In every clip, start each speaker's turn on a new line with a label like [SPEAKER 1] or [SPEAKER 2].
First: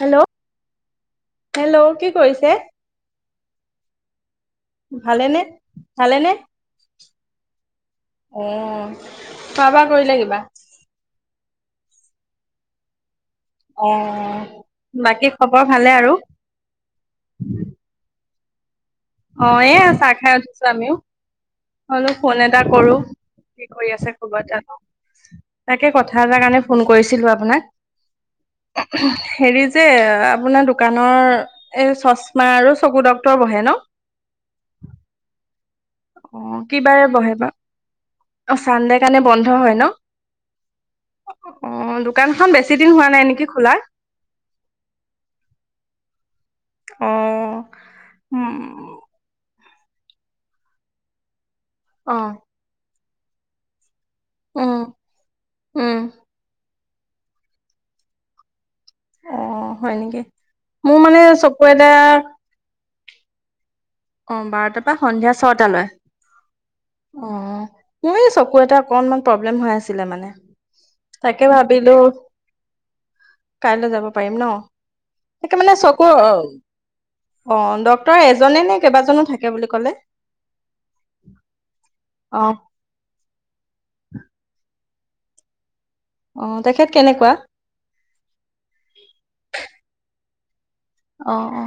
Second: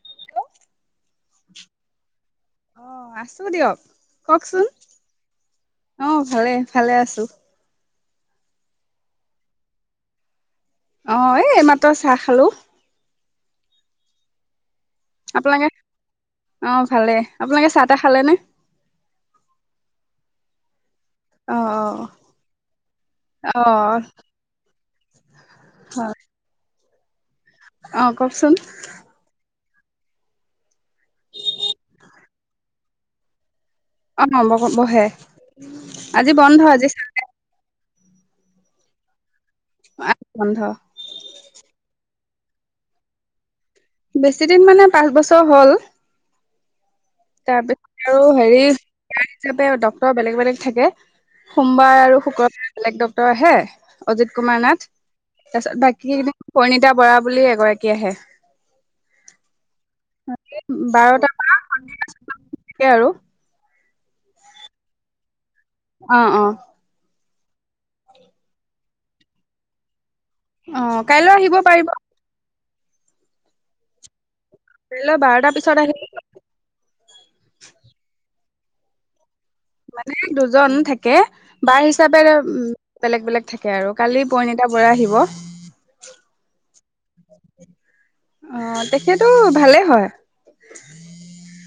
[SPEAKER 1] Hello hello কি কৰিছে?
[SPEAKER 2] আছোঁ' দিয়ক কওকচোন
[SPEAKER 1] ভালেনে
[SPEAKER 2] অ
[SPEAKER 1] ভালেনে
[SPEAKER 2] ভালে ভালে আছো।
[SPEAKER 1] অ', খোৱা-বোৱা কৰিলে কিবা,
[SPEAKER 2] অ', এই মাত্ৰ চাহ খালো।
[SPEAKER 1] অ', বাকী খবৰ
[SPEAKER 2] আপোনালোকে
[SPEAKER 1] ভালে আৰু
[SPEAKER 2] অ', ভালে আপোনালোকে চাহ-তাহ খালে নে?
[SPEAKER 1] অ', এ', চাহ খাই উঠিছো আমিও।
[SPEAKER 2] অ' অ'
[SPEAKER 1] হলো ফোন এটা কৰো কি কৰি
[SPEAKER 2] অ'
[SPEAKER 1] আছে খবৰ এটা লওঁ। তাকে কথা এটাৰ কাৰণে ফোন কৰিছিলো আপ, হয় নে?
[SPEAKER 2] অ' কওকচোন
[SPEAKER 1] হেৰিজ যে', আপোনাৰ দোকানৰ এ', চশমা আৰু চকু ডক্তৰ বহে ন',?
[SPEAKER 2] অ', লগত বহে। আজি বন্ধ
[SPEAKER 1] অ কি
[SPEAKER 2] আজি
[SPEAKER 1] বাৰে
[SPEAKER 2] চানডে,
[SPEAKER 1] বহে বা অ', চান্দে কাৰণে, বন্ধ হয় ন',
[SPEAKER 2] বন্ধ
[SPEAKER 1] অহ', দোকানখন বেছিদিন হোৱা নাই নেকি খোলা?
[SPEAKER 2] বেছিদিন মানে পাঁচ-বছৰ হ'ল।
[SPEAKER 1] অ
[SPEAKER 2] তাৰ পিছত আৰু
[SPEAKER 1] উম
[SPEAKER 2] হেৰি, তেওঁ ডক্তৰ বেলেগ বেলেগ থাকে, সোমবাৰ
[SPEAKER 1] অ
[SPEAKER 2] আৰু শুক্ৰবাৰে বেলেগ ডক্ত, তইহে, অজিত কুমাৰ
[SPEAKER 1] উম
[SPEAKER 2] নাথ, তাৰপিছত
[SPEAKER 1] উম
[SPEAKER 2] বাকী কিনি কৈ, ৰিতা বৰা বুলি এগৰাকী আহে।
[SPEAKER 1] অ', হয় নেকি, মোৰ মানে
[SPEAKER 2] বাৰটা
[SPEAKER 1] চকু এটা
[SPEAKER 2] মানকে আৰু
[SPEAKER 1] অ', বাৰটাৰ পৰা সন্ধিয়া ছটালৈ
[SPEAKER 2] অ', অ
[SPEAKER 1] অ', মোৰ এই চকু এটা অকনমান প্ৰব্লেম হৈ আছিলে মানে।
[SPEAKER 2] অ', কাইলৈ
[SPEAKER 1] তাকে
[SPEAKER 2] আহিব
[SPEAKER 1] ভাবিলো
[SPEAKER 2] পাৰিব।
[SPEAKER 1] কাইলৈ যাব পাৰিম ন',
[SPEAKER 2] ধৰি লও বাৰটা
[SPEAKER 1] তাকে মানে
[SPEAKER 2] পিছত
[SPEAKER 1] চকু
[SPEAKER 2] আহি
[SPEAKER 1] অ', অ', ডক্তৰ এজনে নে, কেইবাজনো থাকে, বুলি ক'লে
[SPEAKER 2] মানে দুজন থাকে বাৰ হিচাপে
[SPEAKER 1] অ
[SPEAKER 2] বেলেগ বেলেগ থাকে আৰু কালি পৰিণিতা বৰা আহিব। অ,
[SPEAKER 1] অ তেখেত কেনেকুৱা
[SPEAKER 2] তেখেতো ভালেই হয়।
[SPEAKER 1] অ অ,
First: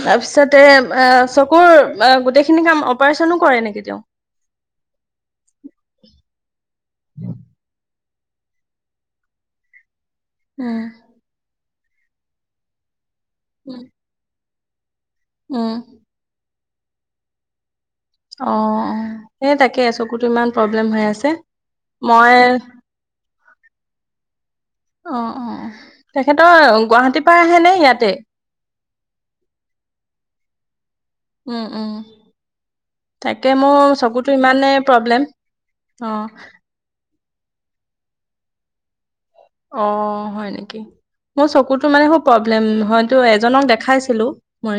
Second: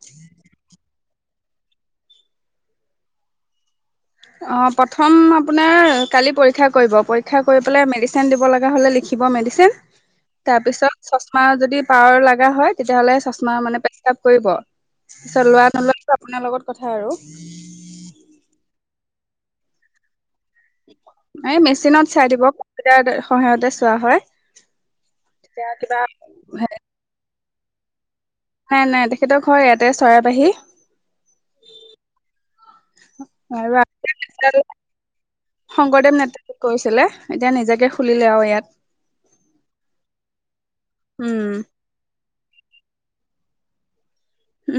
[SPEAKER 1] তাৰপিছতে অ চকুৰ গোটেইখিনি কাম অপাৰচনো কৰে নেকি তেওঁ?
[SPEAKER 2] অ', প্ৰথম আপুনাৰ কালি পৰীক্ষা কৰিব, পৰীক্ষা কৰি পেলায় মেদি ছিন দিব লগা হলে লিখিব মেডিচেন। তাৰ
[SPEAKER 1] উম
[SPEAKER 2] পিছত চছমা যদি পাৱাৰ লগা হয় তেতিয়াহ'লে চচমা মানে প্ৰেছক্ৰাইব কৰিব পিছত লোৱা
[SPEAKER 1] উম
[SPEAKER 2] নোলোৱাটো আপোনাৰ লগত কথা আৰু।
[SPEAKER 1] অ সেই তাকে চকুতো ইমান প্ৰবলেম হৈ আছে,
[SPEAKER 2] এই মেচিনত চাই
[SPEAKER 1] ম‌ই
[SPEAKER 2] দিব কম্পিউটাৰ সহায়তে চোৱা হয়
[SPEAKER 1] অ অ
[SPEAKER 2] তেতিয়া কিবা
[SPEAKER 1] তেখেতৰ
[SPEAKER 2] হেৰি
[SPEAKER 1] গুৱাহাটীত আহে নে ইয়াতে?
[SPEAKER 2] নাই নাই তেখেতৰ ঘৰ ইয়াতে চৰাইবাহি।
[SPEAKER 1] উম উম তাকে মোৰ চকুটো
[SPEAKER 2] আৰু
[SPEAKER 1] ইমানেই প্ৰবলেম,
[SPEAKER 2] শংকৰদেৱ
[SPEAKER 1] অঁ
[SPEAKER 2] নেতাই কৰিছিলে এতিয়া নিজাকে খুলিলে আৰু ইয়াত।
[SPEAKER 1] অ হয় নেকি? মোৰ
[SPEAKER 2] উম
[SPEAKER 1] চকুতো মানে খুব প্ৰবলেম, হয়তো এজনক দেখাইছিলো।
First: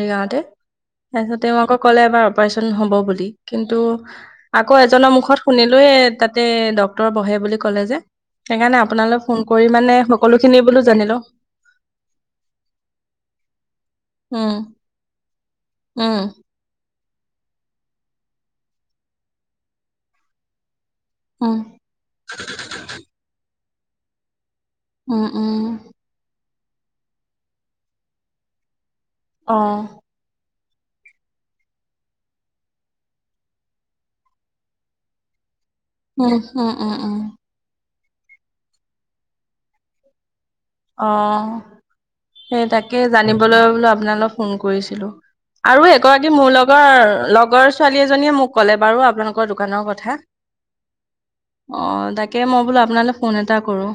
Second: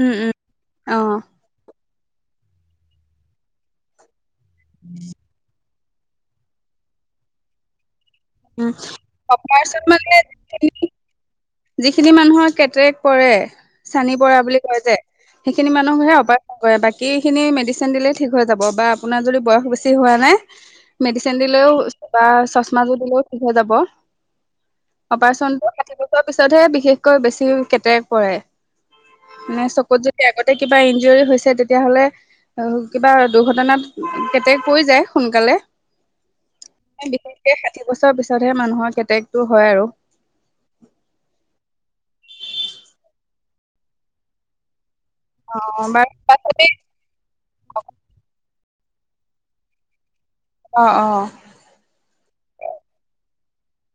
[SPEAKER 2] উম উম অ
[SPEAKER 1] তাৰপিছত তেওঁ আকৌ ক'লে এবাৰ অপাৰেচন হ'ব বুলি। কিন্তু আকৌ এজনৰ মুখত শুনিলো তাতে ডক্তৰ বহে বুলি ক'লে যে।
[SPEAKER 2] উম
[SPEAKER 1] সেইকাৰণে আপোনালোক ফোন কৰি মানে সকলো খিনি বোলো জানি লওঁ।
[SPEAKER 2] যিখিনি মানুহৰ কেটেৰেক পৰে চানি পৰা
[SPEAKER 1] উম
[SPEAKER 2] বুলি কয় যে সেইখিনি মানুহক হে
[SPEAKER 1] উম
[SPEAKER 2] অপাৰেশ্যন কৰে বা কি খিনি মেডিচিন দিলেই ঠিক হৈ যাব বা আপোনাৰ যদি বয়স বেছি হোৱা নাই মেডিচিন
[SPEAKER 1] উম
[SPEAKER 2] দিলেও বা চচমাযোৰ দিলেও ঠিক হৈ যাব।
[SPEAKER 1] উম উম
[SPEAKER 2] অপাৰেচন পিছতহে বিশেষকৈ বেছি কেতেক পৰে।
[SPEAKER 1] অ
[SPEAKER 2] নাই চকুত যদি আগত কিবা ইঞ্জৰি হৈছে তেতিয়াহ'লে, কিবা দুৰ্ঘটনাত কেতে কৈ যায় সোনকালে
[SPEAKER 1] উম, উম, উম, উম।
[SPEAKER 2] এক বছৰৰ পিছতহে মানুহৰ কেতেকটো হয় আৰু।
[SPEAKER 1] অ' সেই তাকে জানিবলৈ বোলো আপোনালে ফোন কৰিছিলো।
[SPEAKER 2] অ
[SPEAKER 1] আৰু
[SPEAKER 2] বাৰু
[SPEAKER 1] এগৰাকী মোৰ
[SPEAKER 2] তথাপি
[SPEAKER 1] লগৰ, লগৰ ছোৱালী এজনীয়ে মোক ক'লে বাৰু, আপোনালোকৰ দোকানৰ কথা।
[SPEAKER 2] অ অ
[SPEAKER 1] অ' তাকে, মই বোলো আপোনালে ফোন এটা কৰো।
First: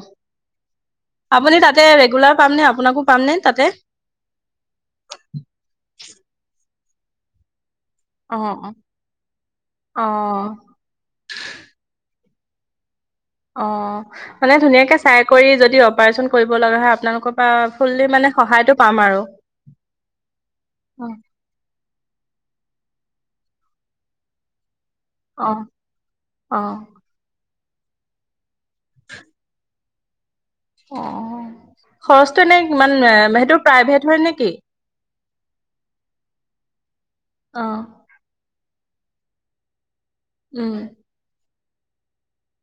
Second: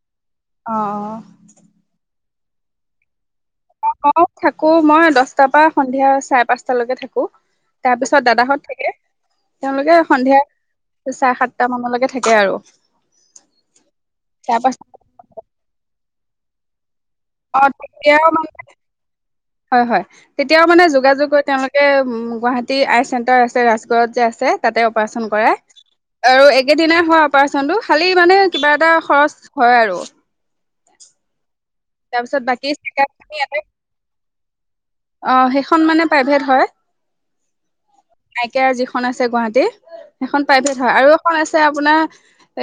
[SPEAKER 2] অ' অ'।
[SPEAKER 1] আপুনি তাতে ৰেগুলাৰ পামনে, আপোনাকো পামনে? তাতে?
[SPEAKER 2] অ' মই থাকো। মই দশটাৰ পৰা সন্ধিয়া চাৰে পাঁচ তালৈকে থাকো। তাৰপিছত
[SPEAKER 1] অ'
[SPEAKER 2] দাদাহঁত
[SPEAKER 1] অ'
[SPEAKER 2] থাকে। তেওঁলোকে
[SPEAKER 1] অ
[SPEAKER 2] সন্ধিয়া চাৰে-সাতটা মানলৈকে থাকে। কে আৰু।
[SPEAKER 1] অ', মানে
[SPEAKER 2] তাৰ পাছত
[SPEAKER 1] ধুনীয়াকে চাই কৰি যদি অপাৰচন কৰিব লগা হয়, আপোনালোক।
[SPEAKER 2] অ' তেতিয়াও মানে, হয় হয় তেতিয়াও মানে
[SPEAKER 1] অ'
[SPEAKER 2] যোগাযোগ কৈ তেওঁলোকে। গুৱাহাটীৰ আই চেণ্টাৰ আছে ৰাজগড়ত যে আছে, তাতে অপ অপাৰেচন কৰায়,
[SPEAKER 1] অ'
[SPEAKER 2] আৰু
[SPEAKER 1] অ'
[SPEAKER 2] একেদিনাই হোৱা অপাৰেচন চনটো খালি মানে কিবা এটা খৰচ হয় আৰু। [inaudible]
[SPEAKER 1] অ'।
[SPEAKER 2] তাৰপিছত
[SPEAKER 1] খৰচটো এনে
[SPEAKER 2] বাকী
[SPEAKER 1] কিমান?
[SPEAKER 2] চেকাপ খিনি ইয়াতে
[SPEAKER 1] সেইটো প্ৰাইভেট হয় নেকি?
[SPEAKER 2] অ' সেইখন মানে প্ৰাইভেট হয়।
[SPEAKER 1] অ'
[SPEAKER 2] আই কেয়াৰ যিখন আছে গুৱাহাটীৰ। এখন
[SPEAKER 1] উম
[SPEAKER 2] প্ৰাইভেট হয়। আৰু এখন আছে। ছে আপোনাৰ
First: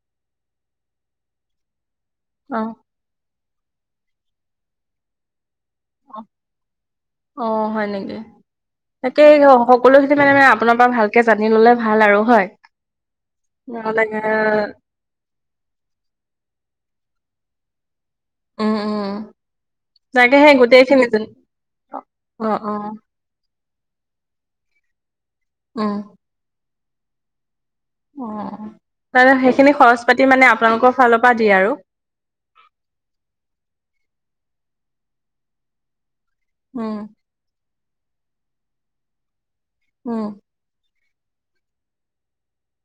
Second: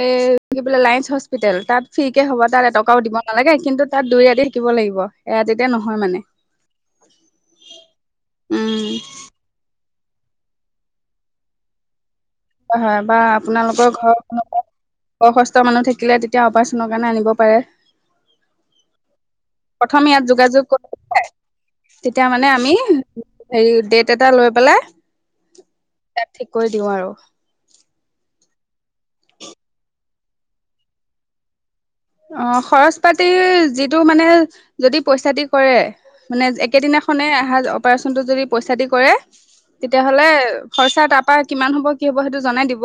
[SPEAKER 2] এ কি বোলে, লায়ন্স হস্পিতেল তাত। ফিকে হ'ব তাত
[SPEAKER 1] অ'
[SPEAKER 2] এটকাও দিব। নালাগে, কিন্তু তাত দুই ৰাতি থাকিব লাগিব। এৰাতি। তে নহয় মানে।
[SPEAKER 1] অ' হয় নেকি?
[SPEAKER 2] উম
[SPEAKER 1] তাকেই সকলোখিনি মানে-মানে আপোনাৰ পৰা ভালকে জানি ল'লে ভাল আৰু।
[SPEAKER 2] হয় হয় বা আপোনালোকৰ
[SPEAKER 1] নহ'লে
[SPEAKER 2] ঘৰৰ কোনোবা বয়সস্থ মানুহ থাকিলে তেতিয়া অপাৰেচনৰ কাৰণে আনিব পাৰে।
[SPEAKER 1] উম উম।
[SPEAKER 2] প্ৰথম ইয়াত
[SPEAKER 1] তাকে সেই
[SPEAKER 2] যোগাযোগ
[SPEAKER 1] গোটেইখিনি
[SPEAKER 2] কৰি তেতিয়া
[SPEAKER 1] অ
[SPEAKER 2] মানে
[SPEAKER 1] অ
[SPEAKER 2] আমি হেৰি ডেট এটা লৈ পেলাই
[SPEAKER 1] অ
[SPEAKER 2] ইয়াত ঠিক কৈ দিও আৰু।
[SPEAKER 1] অ-অ। তাতে সেইখিনি খৰচ পাতি মানে আপোনালোকৰ ফালৰ পৰা দিয়ে আৰু।
[SPEAKER 2] অ' খৰচ পাতি যিটো মানে যদি পইচা দি কৰে মানে
[SPEAKER 1] উম
[SPEAKER 2] একেদিনাখনে আহা অপাৰচনটো যদি পইচা দি কৰে
[SPEAKER 1] উম
[SPEAKER 2] তেতিয়াহ'লে খৰচা তাপ পা কিমান হব কি হ'ব সেইটো জনাই দিব।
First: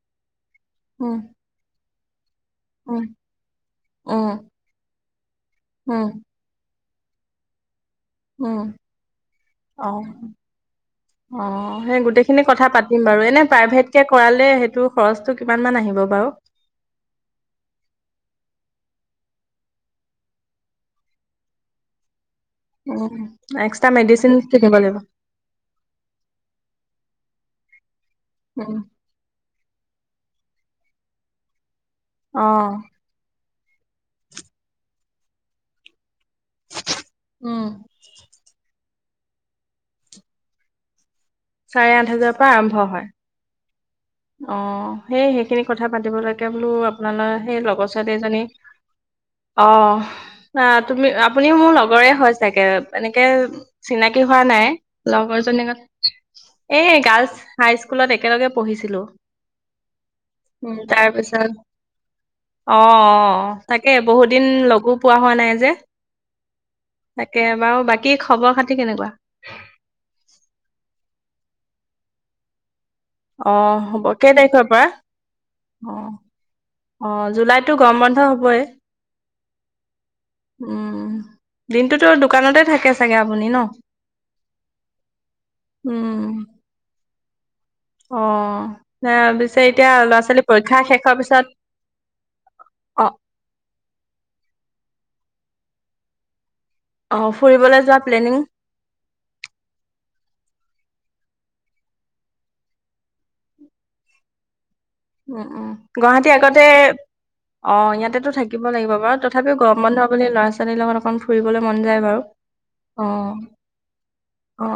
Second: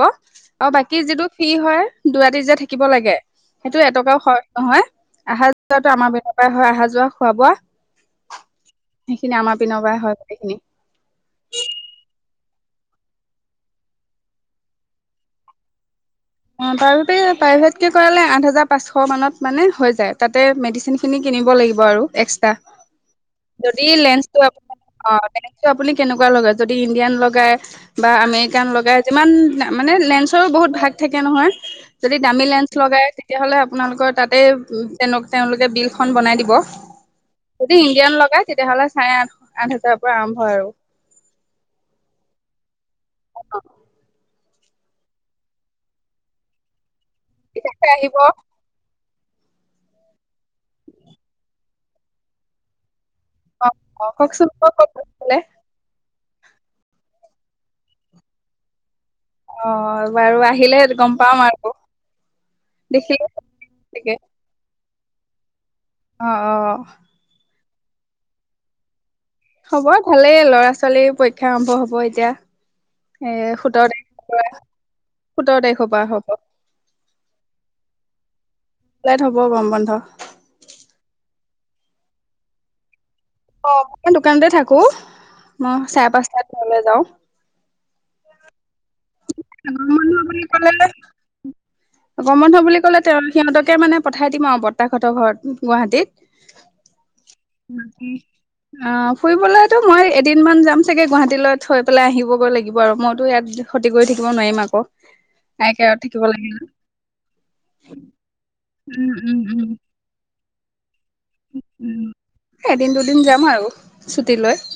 [SPEAKER 2] অ' বাকী
[SPEAKER 1] উম
[SPEAKER 2] যিটো ফি হয় দুুৰাতি যে থাকিব
[SPEAKER 1] উম
[SPEAKER 2] লাগে টো এটকাও
[SPEAKER 1] উম
[SPEAKER 2] খৰচ নহয় আহা যোৱাটো
[SPEAKER 1] উম
[SPEAKER 2] আমাৰ পিনৰ পৰাই হয়। অহা-যোৱা, খোৱা-বোৱা।
[SPEAKER 1] উম'
[SPEAKER 2] পৰাই হয় গোটেইখিনি।
[SPEAKER 1] অ-অ, সেই গোটেই সেইখিনি কথা পাতিম বাৰু এনে প্ৰাইভেটকে কৰালে, সেইটো খৰচটো কিমানমান আহিব বাৰু
[SPEAKER 2] অ' প্ৰাইভেট-প্ৰাইভেট কে কৰালে আঠ হাজাৰ পাঁচশ শ মানত মানে হৈ যায়, তাতে মেডিচিনখিনি কিনিব লাগিব আৰু এক্স
[SPEAKER 1] উম এক্সট্ৰা
[SPEAKER 2] যদি
[SPEAKER 1] মেডিচিন
[SPEAKER 2] লেন্সটো আপ
[SPEAKER 1] কিনিব লাগিব
[SPEAKER 2] অ লেন্সটো আপুনি কেনেকুৱা লগাই, যদি ইণ্ডিয়ান ল গাই। বা' আমেৰিকান
[SPEAKER 1] উম
[SPEAKER 2] লগাই। যিমান মানে লেন্স টো, বহুত ভাগ থাকে নহয়। যদি দামী
[SPEAKER 1] অ
[SPEAKER 2] লেন্স লগাই তেতিয়াহ'লে আপোনালোকৰ তাতে তেওঁ-তেওঁলোকে বিল খন বনাই দিব।
[SPEAKER 1] উম
[SPEAKER 2] যদি ইণ্ডিয়ান লগাই তেতিয়াহলে চাৰে আঠ, আঠ হাজাৰৰ পৰা আৰম্ভ হয় আৰু।
[SPEAKER 1] চাৰে আঠ হাজাৰৰ পৰা আৰম্ভ হয়। অ' সেই সেইখিনি কথা পাতিব লৈকে‌ বোলো আপোনালোকৰ সেই
[SPEAKER 2] ঠিক আছে
[SPEAKER 1] লগৰ ছোৱালী
[SPEAKER 2] আহিব অ'
[SPEAKER 1] এজনী অ' তুমি, আপুনি মোৰ লগৰে হয় চাগে। এনেকে
[SPEAKER 2] অ'
[SPEAKER 1] চিনাকি হোৱা
[SPEAKER 2] কওকচোন
[SPEAKER 1] নাই,
[SPEAKER 2] ক'ত ক'ত গৈছিলে?
[SPEAKER 1] লগৰ জনী এ গাৰ্লছ হাই স্কুলত একেলগে পঢ়িছিলো। উ
[SPEAKER 2] অ' বাৰু আহিলে গম পাম
[SPEAKER 1] তাৰপিছত
[SPEAKER 2] আৰু দেখিলে
[SPEAKER 1] অ-অ, তাকে
[SPEAKER 2] চাগে
[SPEAKER 1] বহুত দিন লগো পোৱা হোৱা নাই যে।
[SPEAKER 2] অ অ।
[SPEAKER 1] তাকে বাৰু বাকী খবৰ খাতি কেনেকুৱা?
[SPEAKER 2] খবৰ ভালেই ল'ৰা ছোৱালীৰ পৰীক্ষা আৰম্ভ হব এতিয়া।
[SPEAKER 1] অ‌ হ'ব কেই তাৰিখৰ পৰা?
[SPEAKER 2] সোতৰ তাৰিখৰ
[SPEAKER 1] অ
[SPEAKER 2] পৰা হ'ব।
[SPEAKER 1] অ জুলাইততো গৰম বন্ধ হবই
[SPEAKER 2] লেট হ'ব গৰম বন্ধ।
[SPEAKER 1] উম। দিনটোতো দোকানতে থাকে চাগে আপুনি ন
[SPEAKER 2] অ‌ মই দোকানতে থাকো। মই চাৰে
[SPEAKER 1] উম
[SPEAKER 2] পাঁচটাত ঘৰলে যাওঁ।
[SPEAKER 1] অহ। পিছে
[SPEAKER 2] গৰম
[SPEAKER 1] এতিয়া
[SPEAKER 2] বন্ধ
[SPEAKER 1] ল'ৰা
[SPEAKER 2] বুলি
[SPEAKER 1] ছোৱালী
[SPEAKER 2] ক'লে
[SPEAKER 1] পৰীক্ষা শেষৰ পিছত
[SPEAKER 2] গৰম বন্ধ বুলি ক'লে
[SPEAKER 1] অ
[SPEAKER 2] তেওঁ সিহঁতকে মানে পঠাই দিম আৰু বৰ্তাকহতৰ ঘৰত। গুৱাহাটীত
[SPEAKER 1] অ ফুৰিবলৈ যোৱা প্লেনিং
[SPEAKER 2] অ ফুৰিবলেতো মই এদিন মান যাম। চাগে গুৱাহাটীলৈ থৈ পেলাই আহিব গৈ লাগিব আৰু মইতো ইয়াত খতি কৰি থাকিব নোৱাৰিম আকৌ।
[SPEAKER 1] অ অ
[SPEAKER 2] তাই কেয়াৰত থাকিব
[SPEAKER 1] গুৱাহাটী
[SPEAKER 2] লাগিব।
[SPEAKER 1] আগতে অ ইয়াতেতো থাকিব লাগিব
[SPEAKER 2] উম
[SPEAKER 1] বাৰু।
[SPEAKER 2] উম
[SPEAKER 1] তথাপিও
[SPEAKER 2] উম
[SPEAKER 1] গৰম বন্ধ বুলি ল'ৰা ছোৱালী লগত ফুৰিবলে মন যায়
[SPEAKER 2] উম।
[SPEAKER 1] বাৰু
[SPEAKER 2] এদিন
[SPEAKER 1] অ
[SPEAKER 2] দুদিন যাম আৰু ছুটি লৈ
[SPEAKER 1] অ।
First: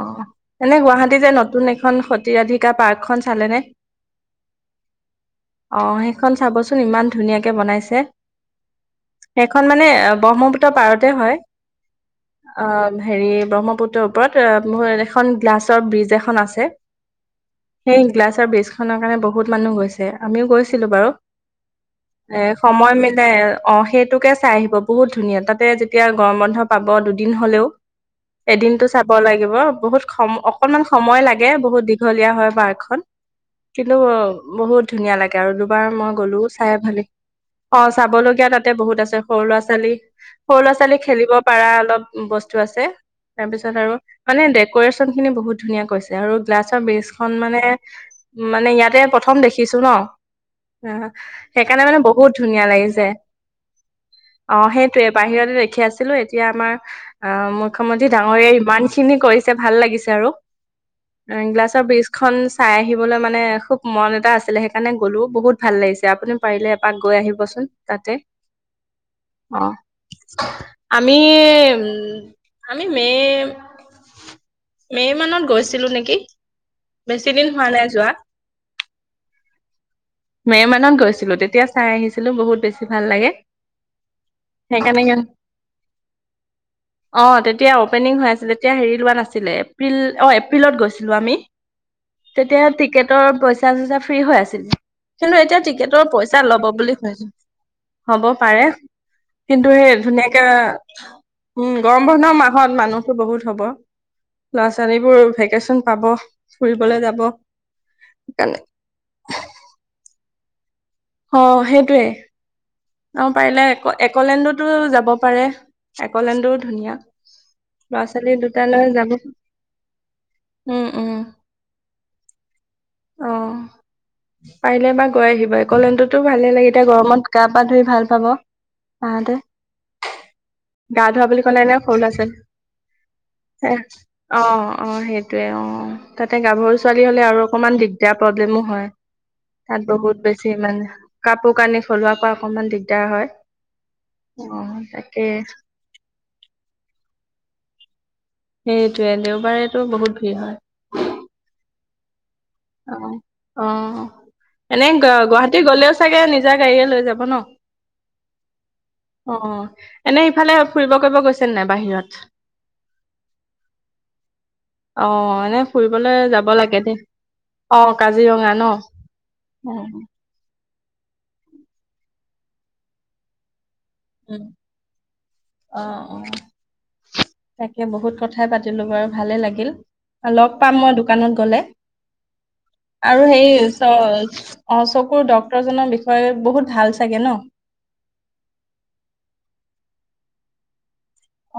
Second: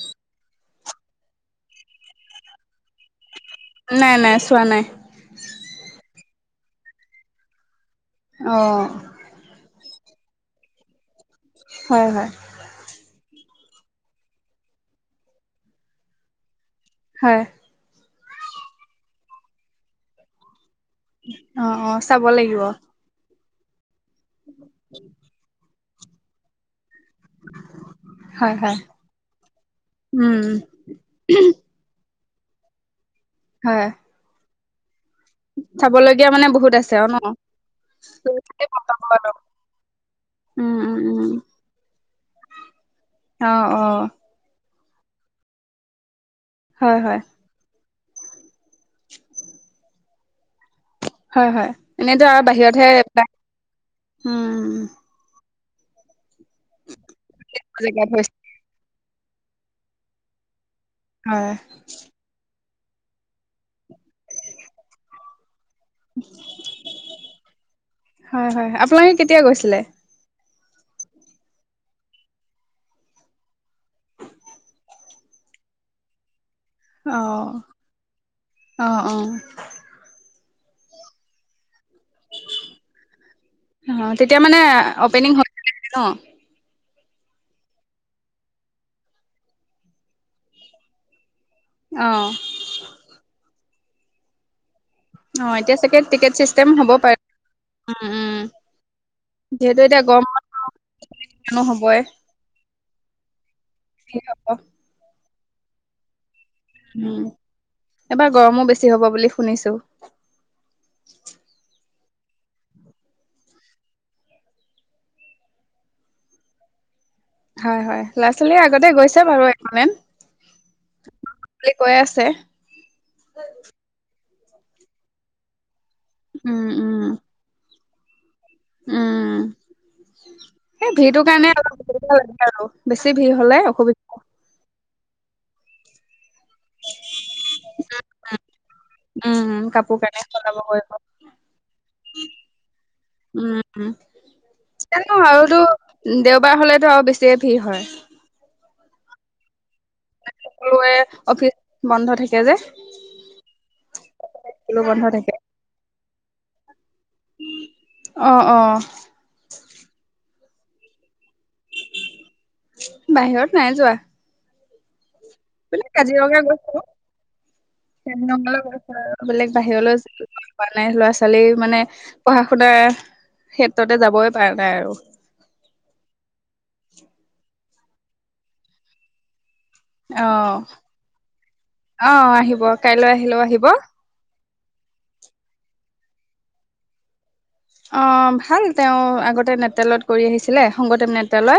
[SPEAKER 1] এনে গুৱাহাটীত যে নতুন এক এইখন সতিৰাধিকাৰ পাৰ্কখন চালে নে?
[SPEAKER 2] নাই নাই চোৱা নাই।
[SPEAKER 1] সেখন চাবচোন ইমান ধুনীয়া কে বনাইছে।
[SPEAKER 2] অ।
[SPEAKER 1] সেইখন মানে অ ব্ৰহ্মপুত্ৰৰ পাৰতে হয়।
[SPEAKER 2] হয় হয়
[SPEAKER 1] অ হেৰি ব্ৰহ্মপুত্ৰৰ ওপৰত ম এখন গ্লাছৰ ব্ৰিজ এখন আছে।
[SPEAKER 2] হয়।
[SPEAKER 1] এই গ্লাছৰ ব্ৰীজখনৰ কাৰণ বহুত মানুহ গৈছে। আমিও গৈছো গৈছিলো বাৰু
[SPEAKER 2] অ অ চাব
[SPEAKER 1] এ
[SPEAKER 2] লাগিব
[SPEAKER 1] সময় মিলাই অ সেইতো তোকে চাই আহিব বহুত ধুনীয়া তাতে এতিয়া গৰম বন্ধ পাব ব দুদিন হলেও
[SPEAKER 2] হয় হয়
[SPEAKER 1] এদিন তো চাব লাগিব। বহুত
[SPEAKER 2] উম
[SPEAKER 1] সময় অকণমান সময় লাগে‌ বহুত দীঘল দিয়া হয় বাৰ এখন
[SPEAKER 2] হয়।
[SPEAKER 1] কিন্তু বহুত ধুনীয়া লাগে আৰু দুবাৰ মই
[SPEAKER 2] চাবলগীয়া
[SPEAKER 1] গ'লো
[SPEAKER 2] মানে
[SPEAKER 1] চাই
[SPEAKER 2] বহুত আছে
[SPEAKER 1] ভালে
[SPEAKER 2] অ ন
[SPEAKER 1] অঁ চাব লগগীয়া তাতে বহুত আছে সৰু ল'ৰা ছোৱালী সৰু ল'ৰা
[SPEAKER 2] উম
[SPEAKER 1] ছোৱালী
[SPEAKER 2] উম উম
[SPEAKER 1] খেলিব পাৰা অলপ বস্তু আছে
[SPEAKER 2] অ
[SPEAKER 1] তাৰ পিছত
[SPEAKER 2] অ
[SPEAKER 1] আৰু মানে দে কোৰেশ্যনখিনি বহুত ধুনীয়া কৈছে আৰু গ্লাছৰ
[SPEAKER 2] হয় হয়
[SPEAKER 1] ব্ৰীজখন মানে মানে ইয়াতে প্ৰথম দেখি শিকিছো ন অ',
[SPEAKER 2] হয় হয়
[SPEAKER 1] সেইকাৰণে মানে
[SPEAKER 2] এনেতো
[SPEAKER 1] বহুত
[SPEAKER 2] আৰু
[SPEAKER 1] ধুনীয়া
[SPEAKER 2] বাহিৰতহে
[SPEAKER 1] লাগিছে
[SPEAKER 2] এইবিলাক
[SPEAKER 1] অ',
[SPEAKER 2] উম
[SPEAKER 1] সেইটোৱে বাহিৰতে দেখি আছিলো এতিয়া আমাৰ অ ', মুখ্যমন্ত্ৰী
[SPEAKER 2] জেগাত হৈছে
[SPEAKER 1] ডাঙৰীয়াই ইমান খিনি কৰিছে ভাল লাগিছে আৰু
[SPEAKER 2] হয়
[SPEAKER 1] এগলাছৰ ব্ৰিজখন চাই আহিবলৈ মানে খুব মন এটা আছে। সেইকাৰণে গলো বহুত ভাল লাগিছে আপুনি পাৰিলে এপাক গৈ আহিবচোন তাতে
[SPEAKER 2] হয় হয় আপোনালোকে কেতিয়া
[SPEAKER 1] অ',
[SPEAKER 2] গৈছিলে
[SPEAKER 1] আমি উম', আমি মে - মে মানত গৈছিলো নেকি?
[SPEAKER 2] অহ
[SPEAKER 1] বেছি দিন
[SPEAKER 2] ',
[SPEAKER 1] হোৱা নাই যোৱা
[SPEAKER 2] - অহ', অ',
[SPEAKER 1] মেমানত গৈছিলো তেতিয়া চাই আহিছিলো বহুত বেছি ভাল লাগে
[SPEAKER 2] অ তেতিয়া মানে
[SPEAKER 1] সেইকাৰণে
[SPEAKER 2] অপেনিং হৈ ন
[SPEAKER 1] অ', তেতিয়া অপেনিং হৈ আছিলে তেতিয়া হেৰি লোৱা নাছিলে এপ্ৰিল অ ', এপ্ৰিলত গৈছিলো আমি।
[SPEAKER 2] অ
[SPEAKER 1] তেতিয়া টিকেটৰ পইচা চাৰ হজাৰ ফ্ৰী হৈ আছিল। খালী
[SPEAKER 2] অ
[SPEAKER 1] এতিয়া
[SPEAKER 2] চাগে
[SPEAKER 1] টিকেটৰ
[SPEAKER 2] টিকেট
[SPEAKER 1] পইচা লব
[SPEAKER 2] চিষ্টেম হ'ব
[SPEAKER 1] বুলি
[SPEAKER 2] পাৰে
[SPEAKER 1] শুনিছো
[SPEAKER 2] উম
[SPEAKER 1] হব
[SPEAKER 2] উম
[SPEAKER 1] পাৰে কিন্তু
[SPEAKER 2] যিহেতু
[SPEAKER 1] সেই
[SPEAKER 2] এতিয়া
[SPEAKER 1] ধুনীয়াকে
[SPEAKER 2] গৰমত মানুহ
[SPEAKER 1] উম ',
[SPEAKER 2] হবই
[SPEAKER 1] গৰম বন্ধৰ মাহত মানুহ টো বহুত হ'ব।
[SPEAKER 2] ভিৰ হ'ব
[SPEAKER 1] লৰা ছোৱালীবোৰ ভেকেচন পাব। ফুৰিবলৈ যাব
[SPEAKER 2] উম', এবাৰ
[SPEAKER 1] সেইকাৰণে
[SPEAKER 2] গৰমো বেছি হ'ব বুলি শুনিছোঁ।
[SPEAKER 1] অ [inaudible] অ ', পাৰিলে একলেণ্ডোতো যাব পাৰে একলেণ্ডও ধুনীয়া।
[SPEAKER 2] হয় -হয় ল'ৰা ছোৱালী আগতে গৈছে বাৰু একলেণ্ড
[SPEAKER 1] উম উম
[SPEAKER 2] কৈ আছে।
[SPEAKER 1] অ পাৰিলে এবাৰ গৈ আহিবা। একলেণ্ড ভালে
[SPEAKER 2] উম
[SPEAKER 1] লাগে এতিয়া
[SPEAKER 2] উম
[SPEAKER 1] গৰমত গা পা ধুই ভাল হব। আহতে
[SPEAKER 2] উম, এই
[SPEAKER 1] গা
[SPEAKER 2] ভিৰটোৰ
[SPEAKER 1] ধোৱা বুলি
[SPEAKER 2] কাৰণে
[SPEAKER 1] কলে
[SPEAKER 2] অলপ
[SPEAKER 1] ন সৰু ল
[SPEAKER 2] অসুবিধা
[SPEAKER 1] আছে
[SPEAKER 2] লাগে আৰু বেছি ভিৰ হলে অসুবিধা।
[SPEAKER 1] অ', - অ', সেই [unintelligible] তেওঁ। তাতে গাভৰু ছোৱালী হলে আৰু। অকমান দিগদাৰ প্ৰব্লেমো হয়
[SPEAKER 2] উম,
[SPEAKER 1] তাত
[SPEAKER 2] কাপোৰ কানি
[SPEAKER 1] বহুত বেছি
[SPEAKER 2] সলাব
[SPEAKER 1] মানে
[SPEAKER 2] কৰিব
[SPEAKER 1] কাপোৰ কানি খলোৱাৰ পৰা অকমান দিগদাৰ হয়
[SPEAKER 2] উম, উম।
[SPEAKER 1] আহ ',
[SPEAKER 2] জানো
[SPEAKER 1] তাকেই।
[SPEAKER 2] আৰুতো দেওবাৰ হলেতো আৰু বেছিয়ে ভিৰ হয়।
[SPEAKER 1] সেইটোৱে দেওবাৰে। বহুত ভিৰ
[SPEAKER 2] সকলোৱে
[SPEAKER 1] হয়।
[SPEAKER 2] অফিচ বন্ধ থাকে। যে
[SPEAKER 1] অ অ,
[SPEAKER 2] স্কুলো
[SPEAKER 1] এনে
[SPEAKER 2] বন্ধ থাকে।
[SPEAKER 1] গুৱাহাটী গলে। চাগে নিজা গাডীয়ে লৈ। যাব ন
[SPEAKER 2] অ', অ',
[SPEAKER 1] এনে। ইফালে ফুৰিব কৰিব গৈছা?
[SPEAKER 2] বাহিৰত নাই যোৱা।
[SPEAKER 1] অ, এনে
[SPEAKER 2] বোলে
[SPEAKER 1] ফুৰিবলৈ যাব লাগে দেই।
[SPEAKER 2] খেতিয়ক
[SPEAKER 1] কাজিৰঙা ন?
[SPEAKER 2] সকলক
[SPEAKER 1] উম
[SPEAKER 2] বাহিৰলৈ যোৱাৰ [unintelligible] পোৱা নাই ল'ৰা ছোৱালী মানে, পঢ়া শুনা। কতো যাবই
[SPEAKER 1] উম
[SPEAKER 2] পাৰা নাই আৰু।
[SPEAKER 1] অ অ তাকে, বহুত কথাই পাতিলো বাৰু ভালে লাগিল। লগ
[SPEAKER 2] অ',
[SPEAKER 1] পাম মই দোকানত গলে,
[SPEAKER 2] অ', আহিব কাইলৈ
[SPEAKER 1] আৰু
[SPEAKER 2] আহিলেও আহিব।
[SPEAKER 1] সেই চকুৰ ডাক্তৰ জনৰ। হয়, বহুত ভাল চাগে ন?
[SPEAKER 2] অ, ভাল তেওঁ আগতে নেতেলত কৰি আহিছিলে সংগত। নেতল
[SPEAKER 1] অ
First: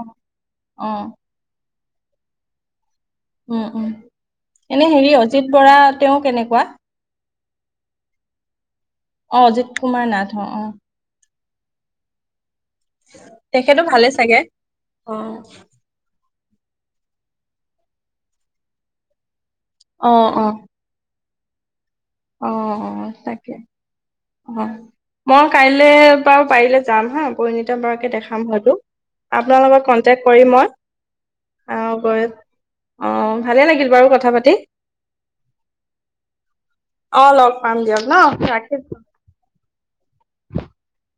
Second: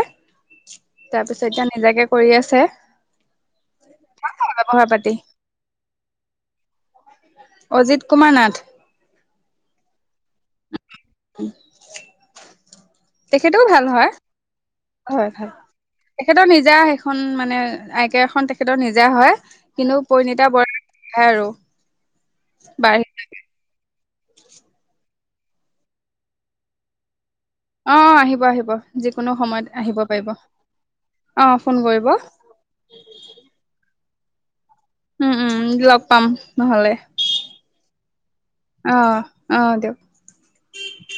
[SPEAKER 1] অ
[SPEAKER 2] এতিয়া [unintelligible] নিজাকে কৰি আছে।
[SPEAKER 1] উম উম,
[SPEAKER 2] ব্যৱহাৰ
[SPEAKER 1] এনে
[SPEAKER 2] পাতি
[SPEAKER 1] হেৰি অজিত বৰা। তেওঁ কেনেকুৱা?
[SPEAKER 2] অজিত কুমাৰ নাথ।
[SPEAKER 1] অ, অজিত কুমাৰ নাথ অ অ।
[SPEAKER 2] টি [unintelligible]
[SPEAKER 1] তেখেতো ভালে চাগে? অ।
[SPEAKER 2] হয় ভাল। তেখেতৰ নিজা সেইখন মানে, আই টি আই খন তেখেতৰ নিজা হয়। কিন্তু
[SPEAKER 1] অ অ
[SPEAKER 2] পৰিণীতা বৰা। নাহে আৰু।
[SPEAKER 1] অ অ
[SPEAKER 2] বাঢ়ি
[SPEAKER 1] তাকে। অ, মই কাইলৈ বাৰু পাৰিলে যাম হা। পৰিণীতম বৰাকে
[SPEAKER 2] অ', আহিব
[SPEAKER 1] দেখাম
[SPEAKER 2] আহিব
[SPEAKER 1] হয়তো
[SPEAKER 2] যিকোনো
[SPEAKER 1] আপোনাৰ
[SPEAKER 2] সময়ত
[SPEAKER 1] লগত
[SPEAKER 2] আহিব
[SPEAKER 1] কন্টেক্
[SPEAKER 2] পাৰিব।
[SPEAKER 1] কৰিম মই
[SPEAKER 2] ফোন কৰিব
[SPEAKER 1] অ অ ভালে লাগিল বাৰু ক কথা পাতি
[SPEAKER 2] উম, উম লগ পাম। নহ'লে
[SPEAKER 1] অ লগ পাম দিয়ক ন ৰাখিছো
[SPEAKER 2] অ', অ দিয়ক।
[SPEAKER 1] [unintelligible]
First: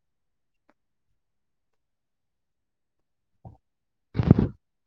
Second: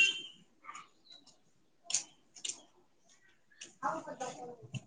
[SPEAKER 2] আ ক [unintelligible]